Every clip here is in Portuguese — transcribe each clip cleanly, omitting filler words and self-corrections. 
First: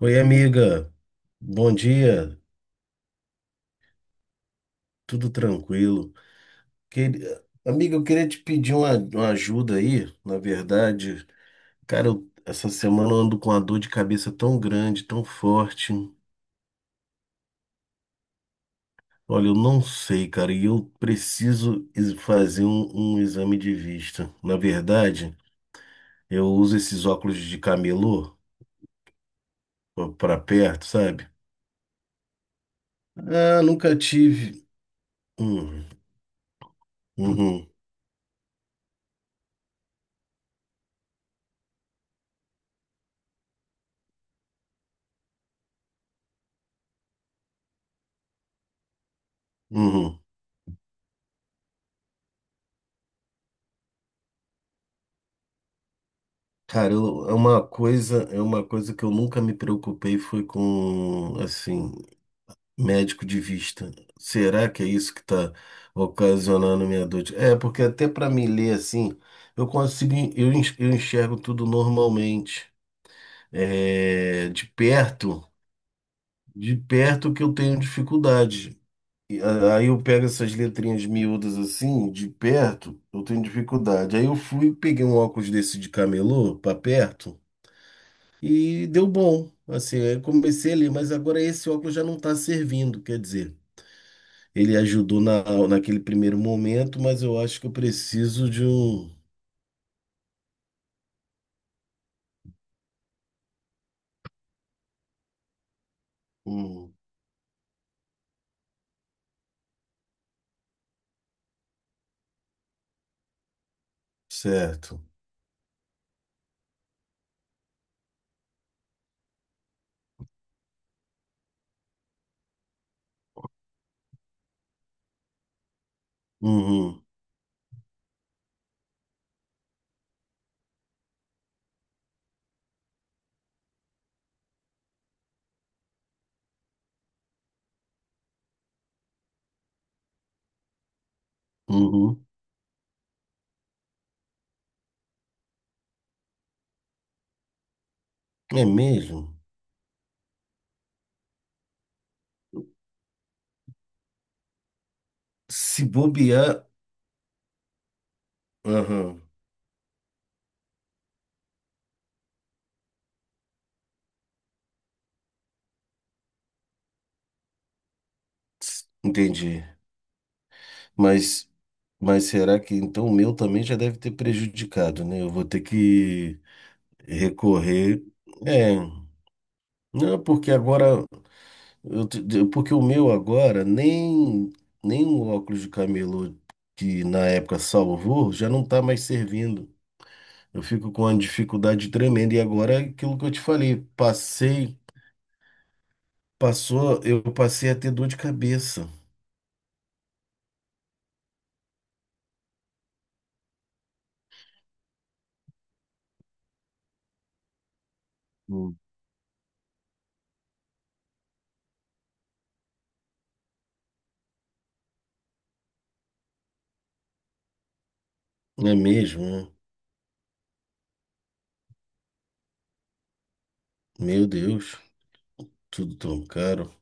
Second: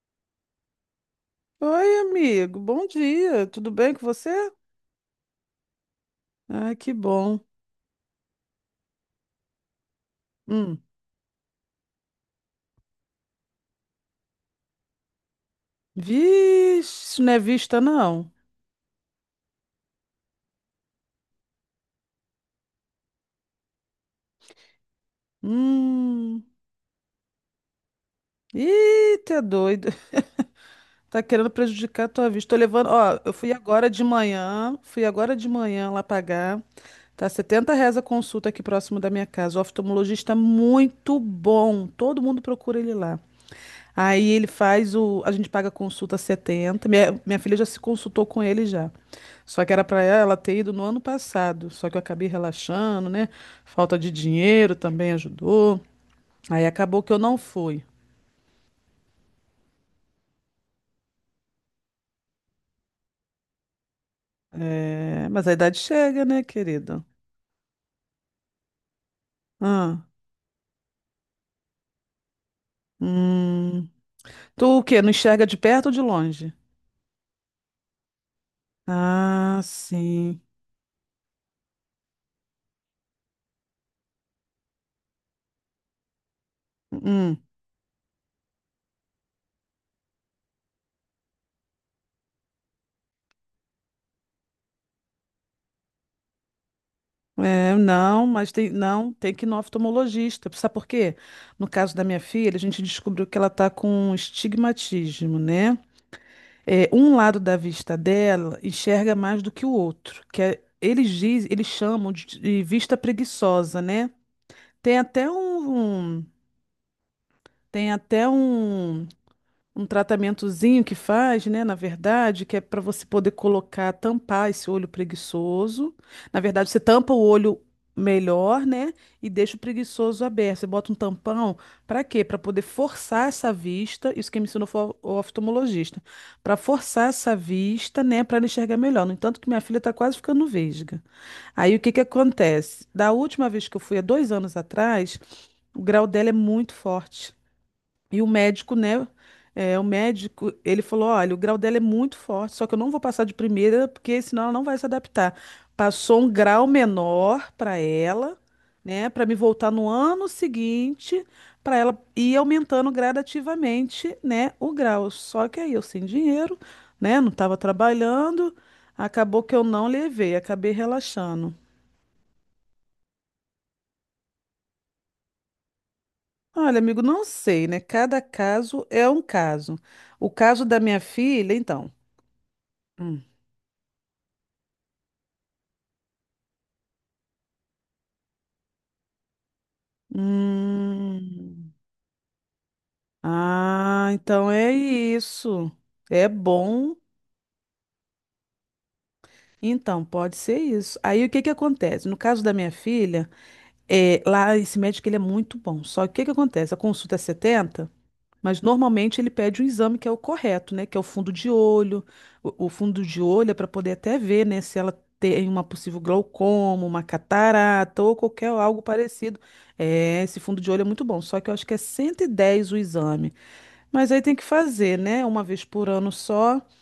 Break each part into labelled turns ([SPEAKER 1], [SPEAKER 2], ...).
[SPEAKER 1] Oi, amiga. Bom
[SPEAKER 2] Oi,
[SPEAKER 1] dia.
[SPEAKER 2] amigo. Bom dia. Tudo bem com você?
[SPEAKER 1] Tudo tranquilo?
[SPEAKER 2] Ah, que bom.
[SPEAKER 1] Amiga, eu queria te pedir uma ajuda aí. Na
[SPEAKER 2] Hum.
[SPEAKER 1] verdade, cara, essa semana eu ando com uma dor de cabeça tão grande, tão forte.
[SPEAKER 2] Vixe, isso não é vista, não.
[SPEAKER 1] Olha, eu não sei, cara, e eu preciso fazer um exame de vista. Na verdade,
[SPEAKER 2] Hum.
[SPEAKER 1] eu uso esses óculos de camelô
[SPEAKER 2] Ih, tá doido.
[SPEAKER 1] pra perto,
[SPEAKER 2] Tá
[SPEAKER 1] sabe?
[SPEAKER 2] querendo prejudicar a tua vista. Tô levando, ó, eu fui
[SPEAKER 1] Ah,
[SPEAKER 2] agora
[SPEAKER 1] nunca
[SPEAKER 2] de
[SPEAKER 1] tive.
[SPEAKER 2] manhã, fui agora de
[SPEAKER 1] Hum,
[SPEAKER 2] manhã lá pagar. Tá
[SPEAKER 1] uhum,
[SPEAKER 2] setenta 70 reais a consulta aqui próximo da minha casa. O oftalmologista é muito bom. Todo mundo procura ele lá. Aí ele faz o. A gente paga a consulta 70. Minha filha já se consultou com ele já. Só que era pra
[SPEAKER 1] uhum.
[SPEAKER 2] ela ter ido no ano passado. Só que eu acabei relaxando, né? Falta de dinheiro também ajudou. Aí
[SPEAKER 1] Cara,
[SPEAKER 2] acabou que eu
[SPEAKER 1] é
[SPEAKER 2] não
[SPEAKER 1] uma
[SPEAKER 2] fui.
[SPEAKER 1] coisa, é uma coisa que eu nunca me preocupei foi com, assim, médico de vista. Será que é isso que
[SPEAKER 2] É, mas a
[SPEAKER 1] está
[SPEAKER 2] idade chega, né,
[SPEAKER 1] ocasionando
[SPEAKER 2] querida?
[SPEAKER 1] minha dor? É, porque até para me ler assim, eu
[SPEAKER 2] Ah.
[SPEAKER 1] consigo, eu enxergo tudo normalmente.
[SPEAKER 2] Hum.
[SPEAKER 1] É,
[SPEAKER 2] Tu
[SPEAKER 1] de
[SPEAKER 2] o quê? Não enxerga
[SPEAKER 1] perto,
[SPEAKER 2] de perto ou de longe?
[SPEAKER 1] de perto que eu tenho dificuldade.
[SPEAKER 2] Ah,
[SPEAKER 1] Aí eu pego
[SPEAKER 2] sim.
[SPEAKER 1] essas letrinhas miúdas assim, de perto, eu tenho dificuldade. Aí eu fui, peguei um óculos desse de camelô, para perto.
[SPEAKER 2] Hum.
[SPEAKER 1] E deu bom. Assim, eu comecei ali, mas agora esse óculos já não está servindo. Quer dizer, ele ajudou naquele primeiro momento, mas eu acho que eu
[SPEAKER 2] É, não,
[SPEAKER 1] preciso
[SPEAKER 2] mas
[SPEAKER 1] de
[SPEAKER 2] tem,
[SPEAKER 1] um.
[SPEAKER 2] não, tem que ir no oftalmologista. Sabe por quê? No caso da minha filha, a gente descobriu que ela está com um estigmatismo, né? É,
[SPEAKER 1] um-
[SPEAKER 2] um lado da vista dela enxerga mais do que o outro, eles chamam de vista preguiçosa, né? Tem
[SPEAKER 1] Certo.
[SPEAKER 2] até um, um- tem até um tratamentozinho que faz, né, na verdade, que é para você poder colocar, tampar esse olho preguiçoso. Na verdade, você
[SPEAKER 1] Uhum,
[SPEAKER 2] tampa o olho melhor, né, e deixa o preguiçoso aberto. Você bota um tampão para quê? Para poder forçar essa vista. Isso que me ensinou foi o oftalmologista. Para forçar essa vista, né, para ela enxergar melhor. No entanto, que minha filha está quase ficando vesga. Aí o que que
[SPEAKER 1] uhum.
[SPEAKER 2] acontece? Da última vez que eu fui, há 2 anos atrás, o grau dela é muito forte. E o
[SPEAKER 1] É
[SPEAKER 2] médico, né?
[SPEAKER 1] mesmo?
[SPEAKER 2] É, o médico, ele falou: olha, o grau dela é muito forte, só que eu não vou passar de primeira, porque senão ela não vai se adaptar.
[SPEAKER 1] Se
[SPEAKER 2] Passou um grau
[SPEAKER 1] bobear.
[SPEAKER 2] menor para ela, né?
[SPEAKER 1] Aham.
[SPEAKER 2] Para me voltar no ano seguinte, para ela ir aumentando gradativamente, né? O grau. Só que aí eu sem dinheiro, né? Não estava trabalhando, acabou que eu
[SPEAKER 1] Entendi.
[SPEAKER 2] não levei, acabei
[SPEAKER 1] Mas,
[SPEAKER 2] relaxando.
[SPEAKER 1] mas será que então o meu também já deve ter prejudicado, né? Eu vou ter que
[SPEAKER 2] Olha, amigo, não sei, né?
[SPEAKER 1] recorrer.
[SPEAKER 2] Cada
[SPEAKER 1] É.
[SPEAKER 2] caso é um caso.
[SPEAKER 1] Não,
[SPEAKER 2] O
[SPEAKER 1] porque
[SPEAKER 2] caso da minha
[SPEAKER 1] agora.
[SPEAKER 2] filha, então.
[SPEAKER 1] Porque o meu
[SPEAKER 2] Hum.
[SPEAKER 1] agora, nem o óculos de camelô que na época salvou, já não tá mais servindo. Eu fico com uma
[SPEAKER 2] Hum.
[SPEAKER 1] dificuldade tremenda. E agora é aquilo que eu te falei,
[SPEAKER 2] Ah, então é
[SPEAKER 1] passei,
[SPEAKER 2] isso. É bom.
[SPEAKER 1] passou, eu passei a ter dor de cabeça.
[SPEAKER 2] Então, pode ser isso. Aí o que que acontece? No caso da minha filha, é, lá esse médico ele é muito bom. Só que o que que acontece? A consulta é setenta, mas
[SPEAKER 1] Hum.
[SPEAKER 2] normalmente ele pede um exame que é o correto, né? Que é o fundo de olho. O fundo de olho é para poder até ver, né, se ela tem uma possível glaucoma, uma catarata ou qualquer
[SPEAKER 1] Não é
[SPEAKER 2] algo
[SPEAKER 1] mesmo,
[SPEAKER 2] parecido.
[SPEAKER 1] né?
[SPEAKER 2] É, esse fundo de olho é muito bom. Só que eu acho que é 110 o exame. Mas aí
[SPEAKER 1] Meu
[SPEAKER 2] tem que
[SPEAKER 1] Deus,
[SPEAKER 2] fazer, né? Uma vez por
[SPEAKER 1] tudo
[SPEAKER 2] ano
[SPEAKER 1] tão
[SPEAKER 2] só.
[SPEAKER 1] caro.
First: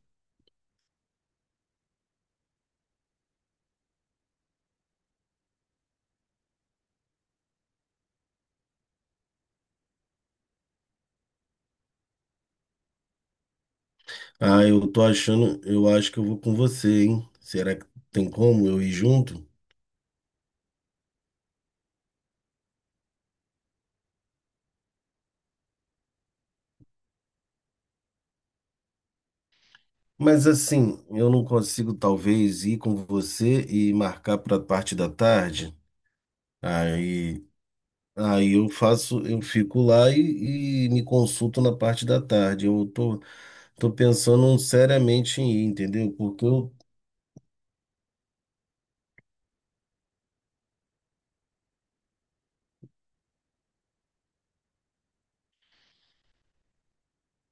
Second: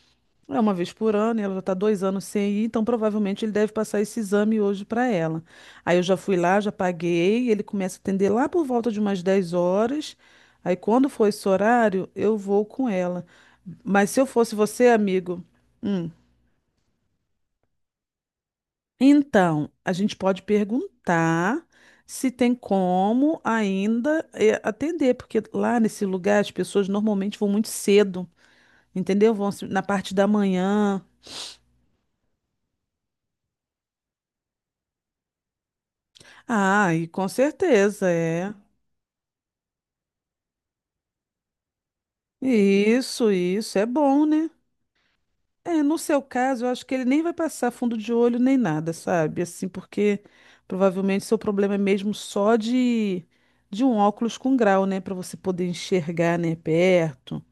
[SPEAKER 2] É uma vez por ano, e ela já está 2 anos sem ir, então provavelmente ele deve passar esse exame hoje para ela. Aí eu já fui lá, já paguei, ele começa a atender lá por volta de umas 10h. Aí quando for esse horário, eu vou com ela. Mas se eu fosse
[SPEAKER 1] Ah,
[SPEAKER 2] você, amigo,
[SPEAKER 1] eu
[SPEAKER 2] hum,
[SPEAKER 1] acho que eu vou com você, hein? Será que tem como eu ir junto?
[SPEAKER 2] então a gente pode perguntar se tem como ainda atender, porque lá nesse lugar as pessoas normalmente vão muito cedo. Entendeu? Vão se- Na parte da
[SPEAKER 1] Mas
[SPEAKER 2] manhã.
[SPEAKER 1] assim, eu não consigo talvez ir com você e marcar para a parte da tarde.
[SPEAKER 2] Ah, e com
[SPEAKER 1] Aí,
[SPEAKER 2] certeza é.
[SPEAKER 1] aí eu faço, eu fico lá e me consulto na parte da tarde. Eu tô,
[SPEAKER 2] Isso é
[SPEAKER 1] tô
[SPEAKER 2] bom, né?
[SPEAKER 1] pensando seriamente em ir,
[SPEAKER 2] É, no
[SPEAKER 1] entendeu?
[SPEAKER 2] seu
[SPEAKER 1] Porque
[SPEAKER 2] caso, eu
[SPEAKER 1] eu,
[SPEAKER 2] acho que ele nem vai passar fundo de olho nem nada, sabe? Assim, porque provavelmente seu problema é mesmo só de um óculos com grau, né, para você poder enxergar, né, perto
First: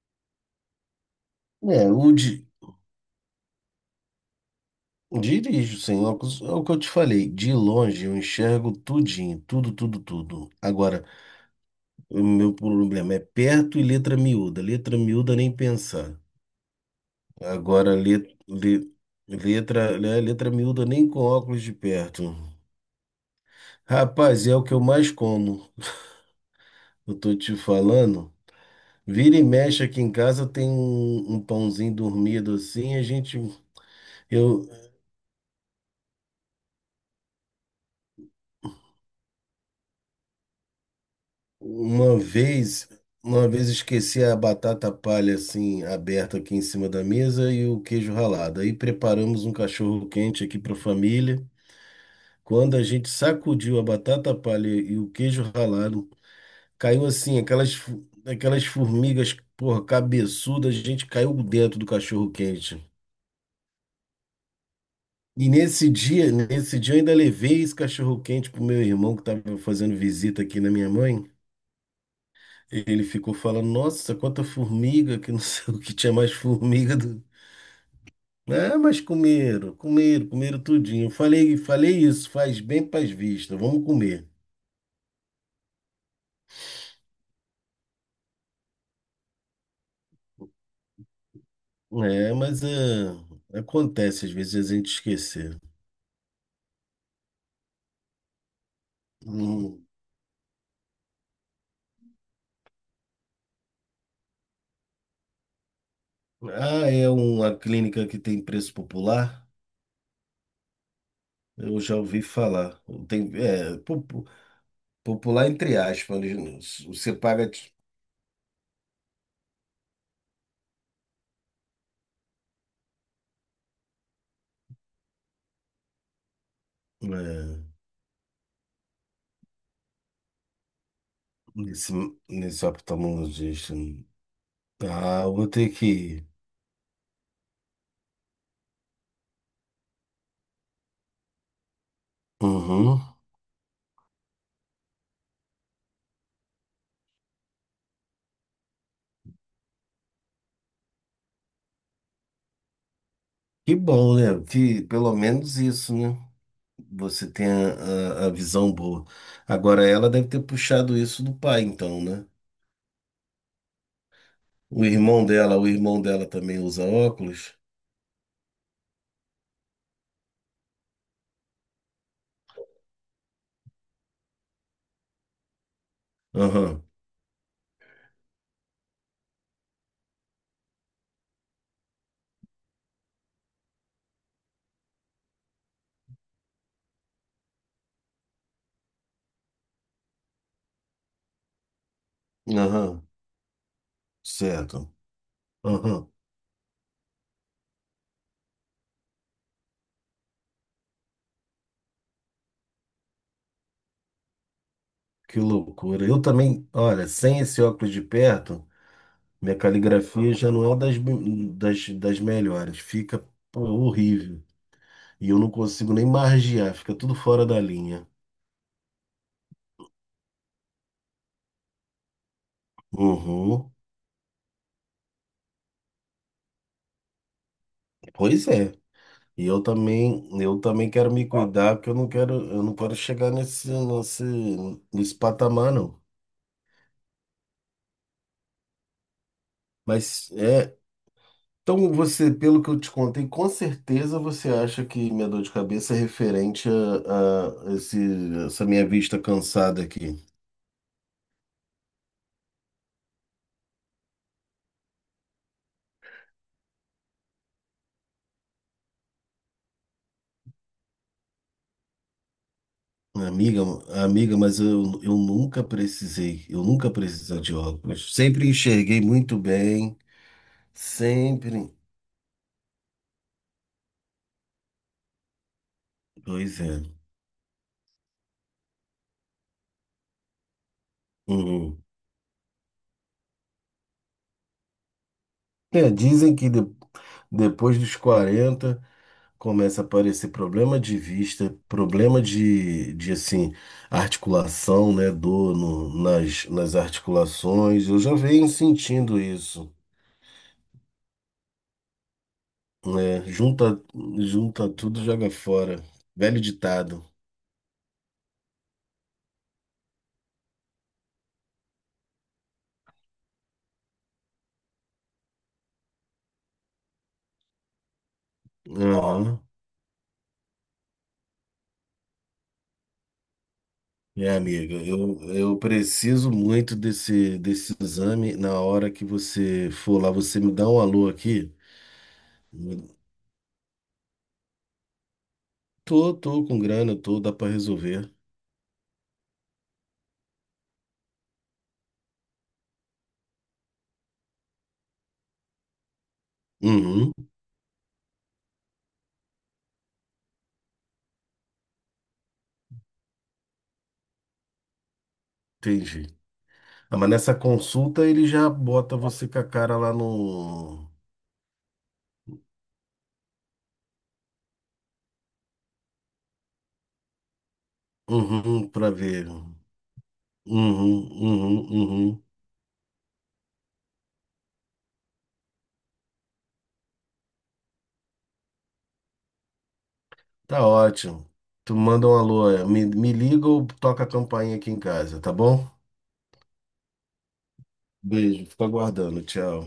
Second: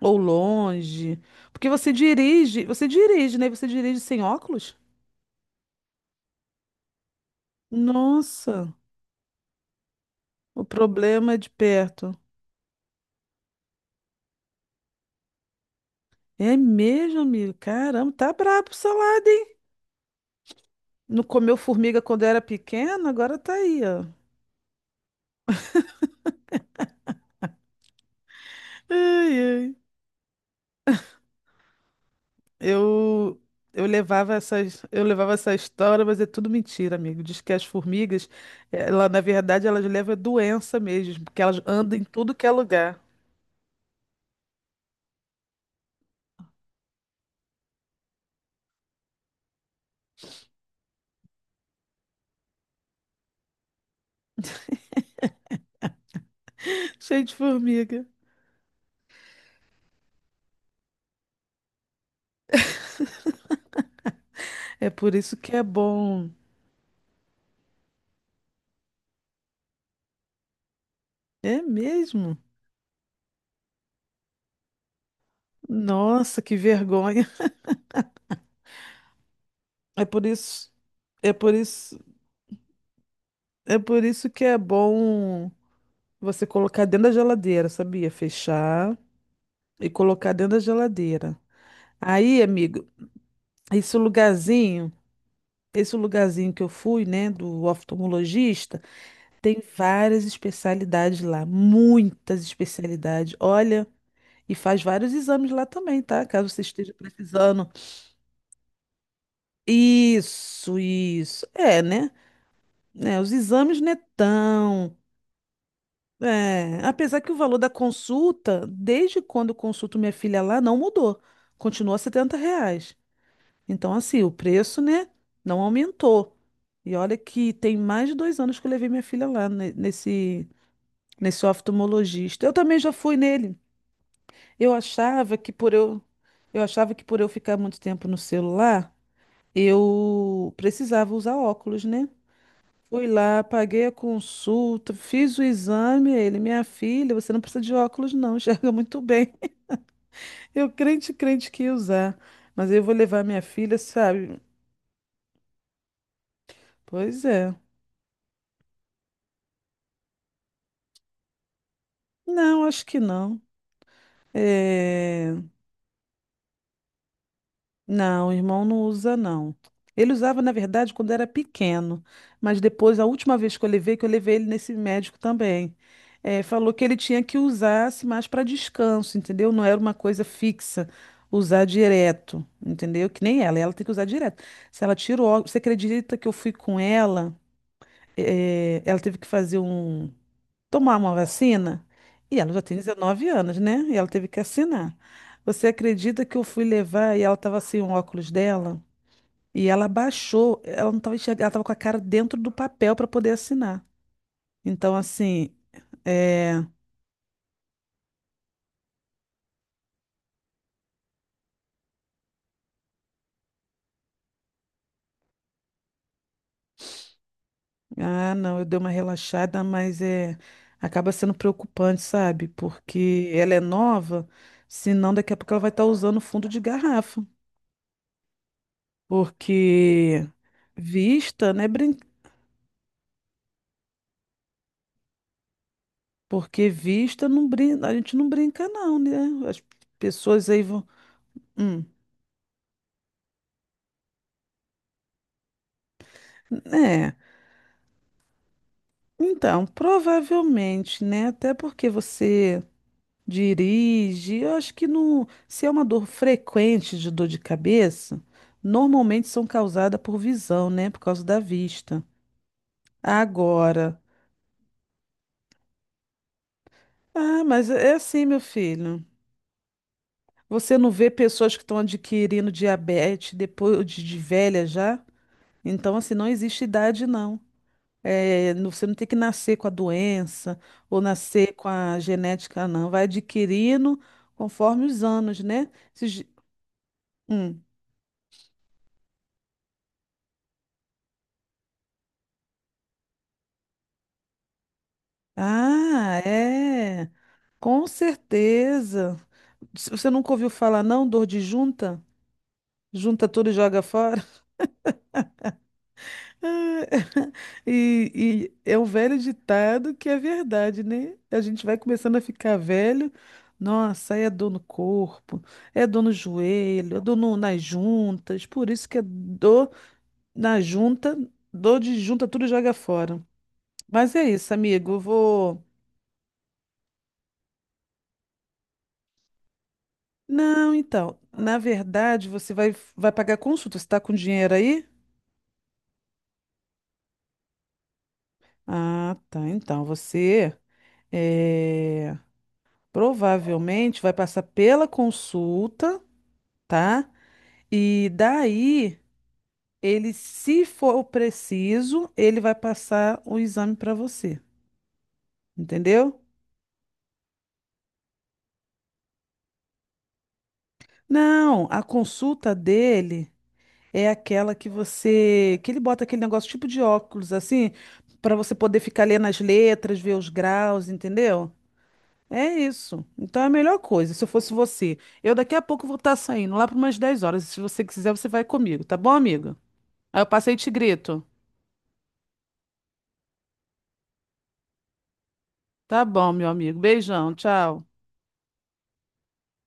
[SPEAKER 2] ou longe. Porque
[SPEAKER 1] é, eu di-
[SPEAKER 2] você dirige, né? Você dirige sem óculos?
[SPEAKER 1] dirijo sem óculos, é o que eu te falei. De longe eu enxergo
[SPEAKER 2] Nossa,
[SPEAKER 1] tudinho, tudo, tudo, tudo.
[SPEAKER 2] o
[SPEAKER 1] Agora,
[SPEAKER 2] problema é de perto.
[SPEAKER 1] o meu problema é perto e letra miúda. Letra miúda nem pensar.
[SPEAKER 2] É mesmo, amigo?
[SPEAKER 1] Agora,
[SPEAKER 2] Caramba, tá brabo o salada, hein?
[SPEAKER 1] letra, né, letra miúda nem com
[SPEAKER 2] Não comeu
[SPEAKER 1] óculos de
[SPEAKER 2] formiga quando
[SPEAKER 1] perto.
[SPEAKER 2] era pequeno, agora tá aí, ó.
[SPEAKER 1] Rapaz, é o que eu mais como. Eu tô te falando.
[SPEAKER 2] Ai,
[SPEAKER 1] Vira e
[SPEAKER 2] ai.
[SPEAKER 1] mexe aqui em casa tem um pãozinho dormido assim.
[SPEAKER 2] Eu, eu levava
[SPEAKER 1] Eu
[SPEAKER 2] essas, eu levava essa história, mas é tudo mentira, amigo. Diz que as formigas, ela, na verdade, elas levam doença mesmo, porque elas andam em
[SPEAKER 1] uma
[SPEAKER 2] tudo que é
[SPEAKER 1] vez,
[SPEAKER 2] lugar,
[SPEAKER 1] uma vez esqueci a batata palha assim aberta aqui em cima da mesa e o queijo ralado. Aí preparamos um cachorro quente aqui para a família. Quando a gente sacudiu a batata palha e o queijo ralado caiu
[SPEAKER 2] cheio de
[SPEAKER 1] assim, aquelas,
[SPEAKER 2] formiga.
[SPEAKER 1] fu- aquelas formigas, porra, cabeçudas, a gente caiu dentro do cachorro-quente.
[SPEAKER 2] É por isso
[SPEAKER 1] E
[SPEAKER 2] que é
[SPEAKER 1] nesse
[SPEAKER 2] bom.
[SPEAKER 1] dia, nesse dia eu ainda levei esse cachorro-quente pro meu irmão que tava fazendo visita aqui na minha mãe.
[SPEAKER 2] É mesmo?
[SPEAKER 1] Ele ficou falando, nossa, quanta formiga, que não sei o que tinha mais
[SPEAKER 2] Nossa, que
[SPEAKER 1] formiga do.
[SPEAKER 2] vergonha.
[SPEAKER 1] Ah, mas comeram,
[SPEAKER 2] É por
[SPEAKER 1] comeram, comeram
[SPEAKER 2] isso,
[SPEAKER 1] tudinho. Eu
[SPEAKER 2] é por
[SPEAKER 1] Falei,
[SPEAKER 2] isso,
[SPEAKER 1] falei isso, faz bem pras vistas,
[SPEAKER 2] é
[SPEAKER 1] vamos
[SPEAKER 2] por
[SPEAKER 1] comer.
[SPEAKER 2] isso que é bom. Você colocar dentro da geladeira, sabia? Fechar e colocar dentro da geladeira.
[SPEAKER 1] É,
[SPEAKER 2] Aí,
[SPEAKER 1] mas é,
[SPEAKER 2] amigo, esse
[SPEAKER 1] acontece às vezes a gente
[SPEAKER 2] lugarzinho,
[SPEAKER 1] esquecer.
[SPEAKER 2] esse lugarzinho que eu fui, né, do oftalmologista, tem
[SPEAKER 1] Hum.
[SPEAKER 2] várias especialidades lá, muitas especialidades. Olha, e faz vários exames lá também, tá? Caso você
[SPEAKER 1] Ah,
[SPEAKER 2] esteja
[SPEAKER 1] é uma
[SPEAKER 2] precisando.
[SPEAKER 1] clínica que tem preço popular?
[SPEAKER 2] Isso, isso.
[SPEAKER 1] Eu
[SPEAKER 2] É,
[SPEAKER 1] já
[SPEAKER 2] né?
[SPEAKER 1] ouvi falar.
[SPEAKER 2] Né,
[SPEAKER 1] Tem,
[SPEAKER 2] os
[SPEAKER 1] é,
[SPEAKER 2] exames não é
[SPEAKER 1] popu-
[SPEAKER 2] tão.
[SPEAKER 1] popular entre aspas.
[SPEAKER 2] É,
[SPEAKER 1] Você
[SPEAKER 2] apesar que o
[SPEAKER 1] paga
[SPEAKER 2] valor da consulta, desde quando eu consulto minha filha lá, não mudou. Continua 70 reais. Então, assim, o preço, né, não aumentou. E olha que
[SPEAKER 1] é,
[SPEAKER 2] tem mais de 2 anos que eu levei minha filha lá nesse
[SPEAKER 1] nesse,
[SPEAKER 2] oftalmologista. Eu
[SPEAKER 1] nesse
[SPEAKER 2] também já fui nele.
[SPEAKER 1] oftalmologista.
[SPEAKER 2] Eu
[SPEAKER 1] Ah, eu
[SPEAKER 2] achava
[SPEAKER 1] vou
[SPEAKER 2] que
[SPEAKER 1] ter
[SPEAKER 2] por
[SPEAKER 1] que
[SPEAKER 2] eu,
[SPEAKER 1] ir.
[SPEAKER 2] eu achava que por eu ficar muito tempo no celular, eu precisava usar óculos, né?
[SPEAKER 1] Uhum.
[SPEAKER 2] Fui lá, paguei a consulta, fiz o exame. Ele, minha filha, você não precisa de óculos, não, enxerga muito bem. Eu crente, crente que ia usar. Mas eu vou levar minha
[SPEAKER 1] Que
[SPEAKER 2] filha,
[SPEAKER 1] bom,
[SPEAKER 2] sabe?
[SPEAKER 1] né? Que pelo menos isso, né?
[SPEAKER 2] Pois
[SPEAKER 1] Você tem
[SPEAKER 2] é.
[SPEAKER 1] a visão boa. Agora, ela deve ter puxado isso do pai, então, né?
[SPEAKER 2] Não, acho que não.
[SPEAKER 1] O irmão
[SPEAKER 2] É,
[SPEAKER 1] dela, o irmão dela também usa óculos?
[SPEAKER 2] não, o irmão não usa, não. Ele usava, na verdade, quando era pequeno, mas depois, a última vez que eu levei ele nesse médico também, falou
[SPEAKER 1] Aham,
[SPEAKER 2] que ele tinha que usar assim, mais para descanso, entendeu? Não era uma coisa fixa, usar direto, entendeu? Que nem ela, ela tem que usar direto. Se ela tirou, você acredita que eu fui com ela, ela teve que fazer um tomar uma vacina. E ela já tem
[SPEAKER 1] aham,
[SPEAKER 2] 19 anos, né? E ela teve que
[SPEAKER 1] certo.
[SPEAKER 2] assinar. Você
[SPEAKER 1] Aham.
[SPEAKER 2] acredita que eu fui levar e ela estava sem o óculos dela? E ela baixou, ela não estava enxergando, ela estava com a cara dentro do papel para poder assinar. Então,
[SPEAKER 1] Que
[SPEAKER 2] assim,
[SPEAKER 1] loucura. Eu
[SPEAKER 2] é...
[SPEAKER 1] também, olha, sem esse óculos de perto, minha caligrafia já não é das melhores. Fica, pô, horrível. E eu não consigo nem margear, fica tudo fora da linha.
[SPEAKER 2] Ah, não, eu dei uma relaxada, mas é... acaba sendo preocupante, sabe? Porque ela é
[SPEAKER 1] Uhum.
[SPEAKER 2] nova, senão daqui a pouco ela vai estar usando fundo de garrafa.
[SPEAKER 1] Pois é. E eu
[SPEAKER 2] Porque
[SPEAKER 1] também, eu também quero me
[SPEAKER 2] vista, né?
[SPEAKER 1] cuidar, porque eu não quero chegar nesse patamar, não.
[SPEAKER 2] Porque vista não brinca, a gente não brinca não, né? As
[SPEAKER 1] Mas
[SPEAKER 2] pessoas aí
[SPEAKER 1] é.
[SPEAKER 2] vão, hum,
[SPEAKER 1] Então, você, pelo que eu te contei, com certeza você acha que minha dor de cabeça é referente
[SPEAKER 2] é.
[SPEAKER 1] a essa minha vista
[SPEAKER 2] Então,
[SPEAKER 1] cansada aqui.
[SPEAKER 2] provavelmente, né? Até porque você dirige, eu acho que no se é uma dor frequente de dor de cabeça, normalmente são causadas por visão, né? Por causa da vista.
[SPEAKER 1] Né? Amiga,
[SPEAKER 2] Agora,
[SPEAKER 1] amiga, mas eu nunca precisei
[SPEAKER 2] ah,
[SPEAKER 1] de
[SPEAKER 2] mas é
[SPEAKER 1] óculos.
[SPEAKER 2] assim, meu
[SPEAKER 1] Sempre enxerguei
[SPEAKER 2] filho.
[SPEAKER 1] muito bem,
[SPEAKER 2] Você não vê pessoas que
[SPEAKER 1] sempre.
[SPEAKER 2] estão adquirindo diabetes depois de velha já? Então, assim, não
[SPEAKER 1] Pois
[SPEAKER 2] existe
[SPEAKER 1] é.
[SPEAKER 2] idade, não. É, você não tem que nascer com a doença ou nascer com
[SPEAKER 1] Uhum.
[SPEAKER 2] a genética, não. Vai adquirindo conforme os anos, né?
[SPEAKER 1] É,
[SPEAKER 2] Se ge-
[SPEAKER 1] dizem que
[SPEAKER 2] Hum.
[SPEAKER 1] depois dos 40 começa a aparecer problema de vista, problema de assim, articulação, né? Dor no-
[SPEAKER 2] Ah,
[SPEAKER 1] nas, nas
[SPEAKER 2] é. Com
[SPEAKER 1] articulações. Eu já venho
[SPEAKER 2] certeza.
[SPEAKER 1] sentindo isso,
[SPEAKER 2] Se você nunca ouviu falar, não? Dor de junta?
[SPEAKER 1] né?
[SPEAKER 2] Junta tudo e
[SPEAKER 1] Junta,
[SPEAKER 2] joga fora?
[SPEAKER 1] junta tudo, joga fora. Velho ditado.
[SPEAKER 2] E é um velho ditado que é verdade, né? A gente vai começando a ficar velho. Nossa, aí é dor no corpo, é dor no joelho, é dor nas juntas. Por isso que é
[SPEAKER 1] Aham.
[SPEAKER 2] dor na junta, dor de junta, tudo joga fora. Mas é
[SPEAKER 1] Minha
[SPEAKER 2] isso,
[SPEAKER 1] amiga,
[SPEAKER 2] amigo. Eu
[SPEAKER 1] eu
[SPEAKER 2] vou.
[SPEAKER 1] preciso muito desse exame. Na hora que você for lá, você me dá
[SPEAKER 2] Não,
[SPEAKER 1] um alô
[SPEAKER 2] então.
[SPEAKER 1] aqui.
[SPEAKER 2] Na verdade, você vai pagar consulta. Você tá com dinheiro aí?
[SPEAKER 1] Tô com grana, dá pra resolver.
[SPEAKER 2] Ah, tá. Então, você. eh, Provavelmente vai passar pela consulta, tá?
[SPEAKER 1] Uhum,
[SPEAKER 2] E daí, ele, se for preciso, ele vai passar o exame para você,
[SPEAKER 1] entendi.
[SPEAKER 2] entendeu?
[SPEAKER 1] Ah, mas nessa consulta ele já bota você com a cara lá no.
[SPEAKER 2] Não, a consulta dele é aquela que ele bota aquele negócio tipo de óculos assim, para você
[SPEAKER 1] Uhum,
[SPEAKER 2] poder
[SPEAKER 1] pra
[SPEAKER 2] ficar
[SPEAKER 1] ver.
[SPEAKER 2] lendo as
[SPEAKER 1] Uhum,
[SPEAKER 2] letras, ver os graus,
[SPEAKER 1] uhum,
[SPEAKER 2] entendeu?
[SPEAKER 1] uhum.
[SPEAKER 2] É isso. Então é a melhor coisa, se eu fosse você. Eu daqui a pouco vou estar saindo lá para umas 10h. Se você quiser, você vai comigo, tá bom, amiga? Aí eu passei e
[SPEAKER 1] Tá
[SPEAKER 2] te grito.
[SPEAKER 1] ótimo. Tu manda um alô, me liga ou toca a campainha aqui em casa, tá bom?
[SPEAKER 2] Tá bom, meu amigo. Beijão, tchau.
[SPEAKER 1] Beijo, fico aguardando, tchau.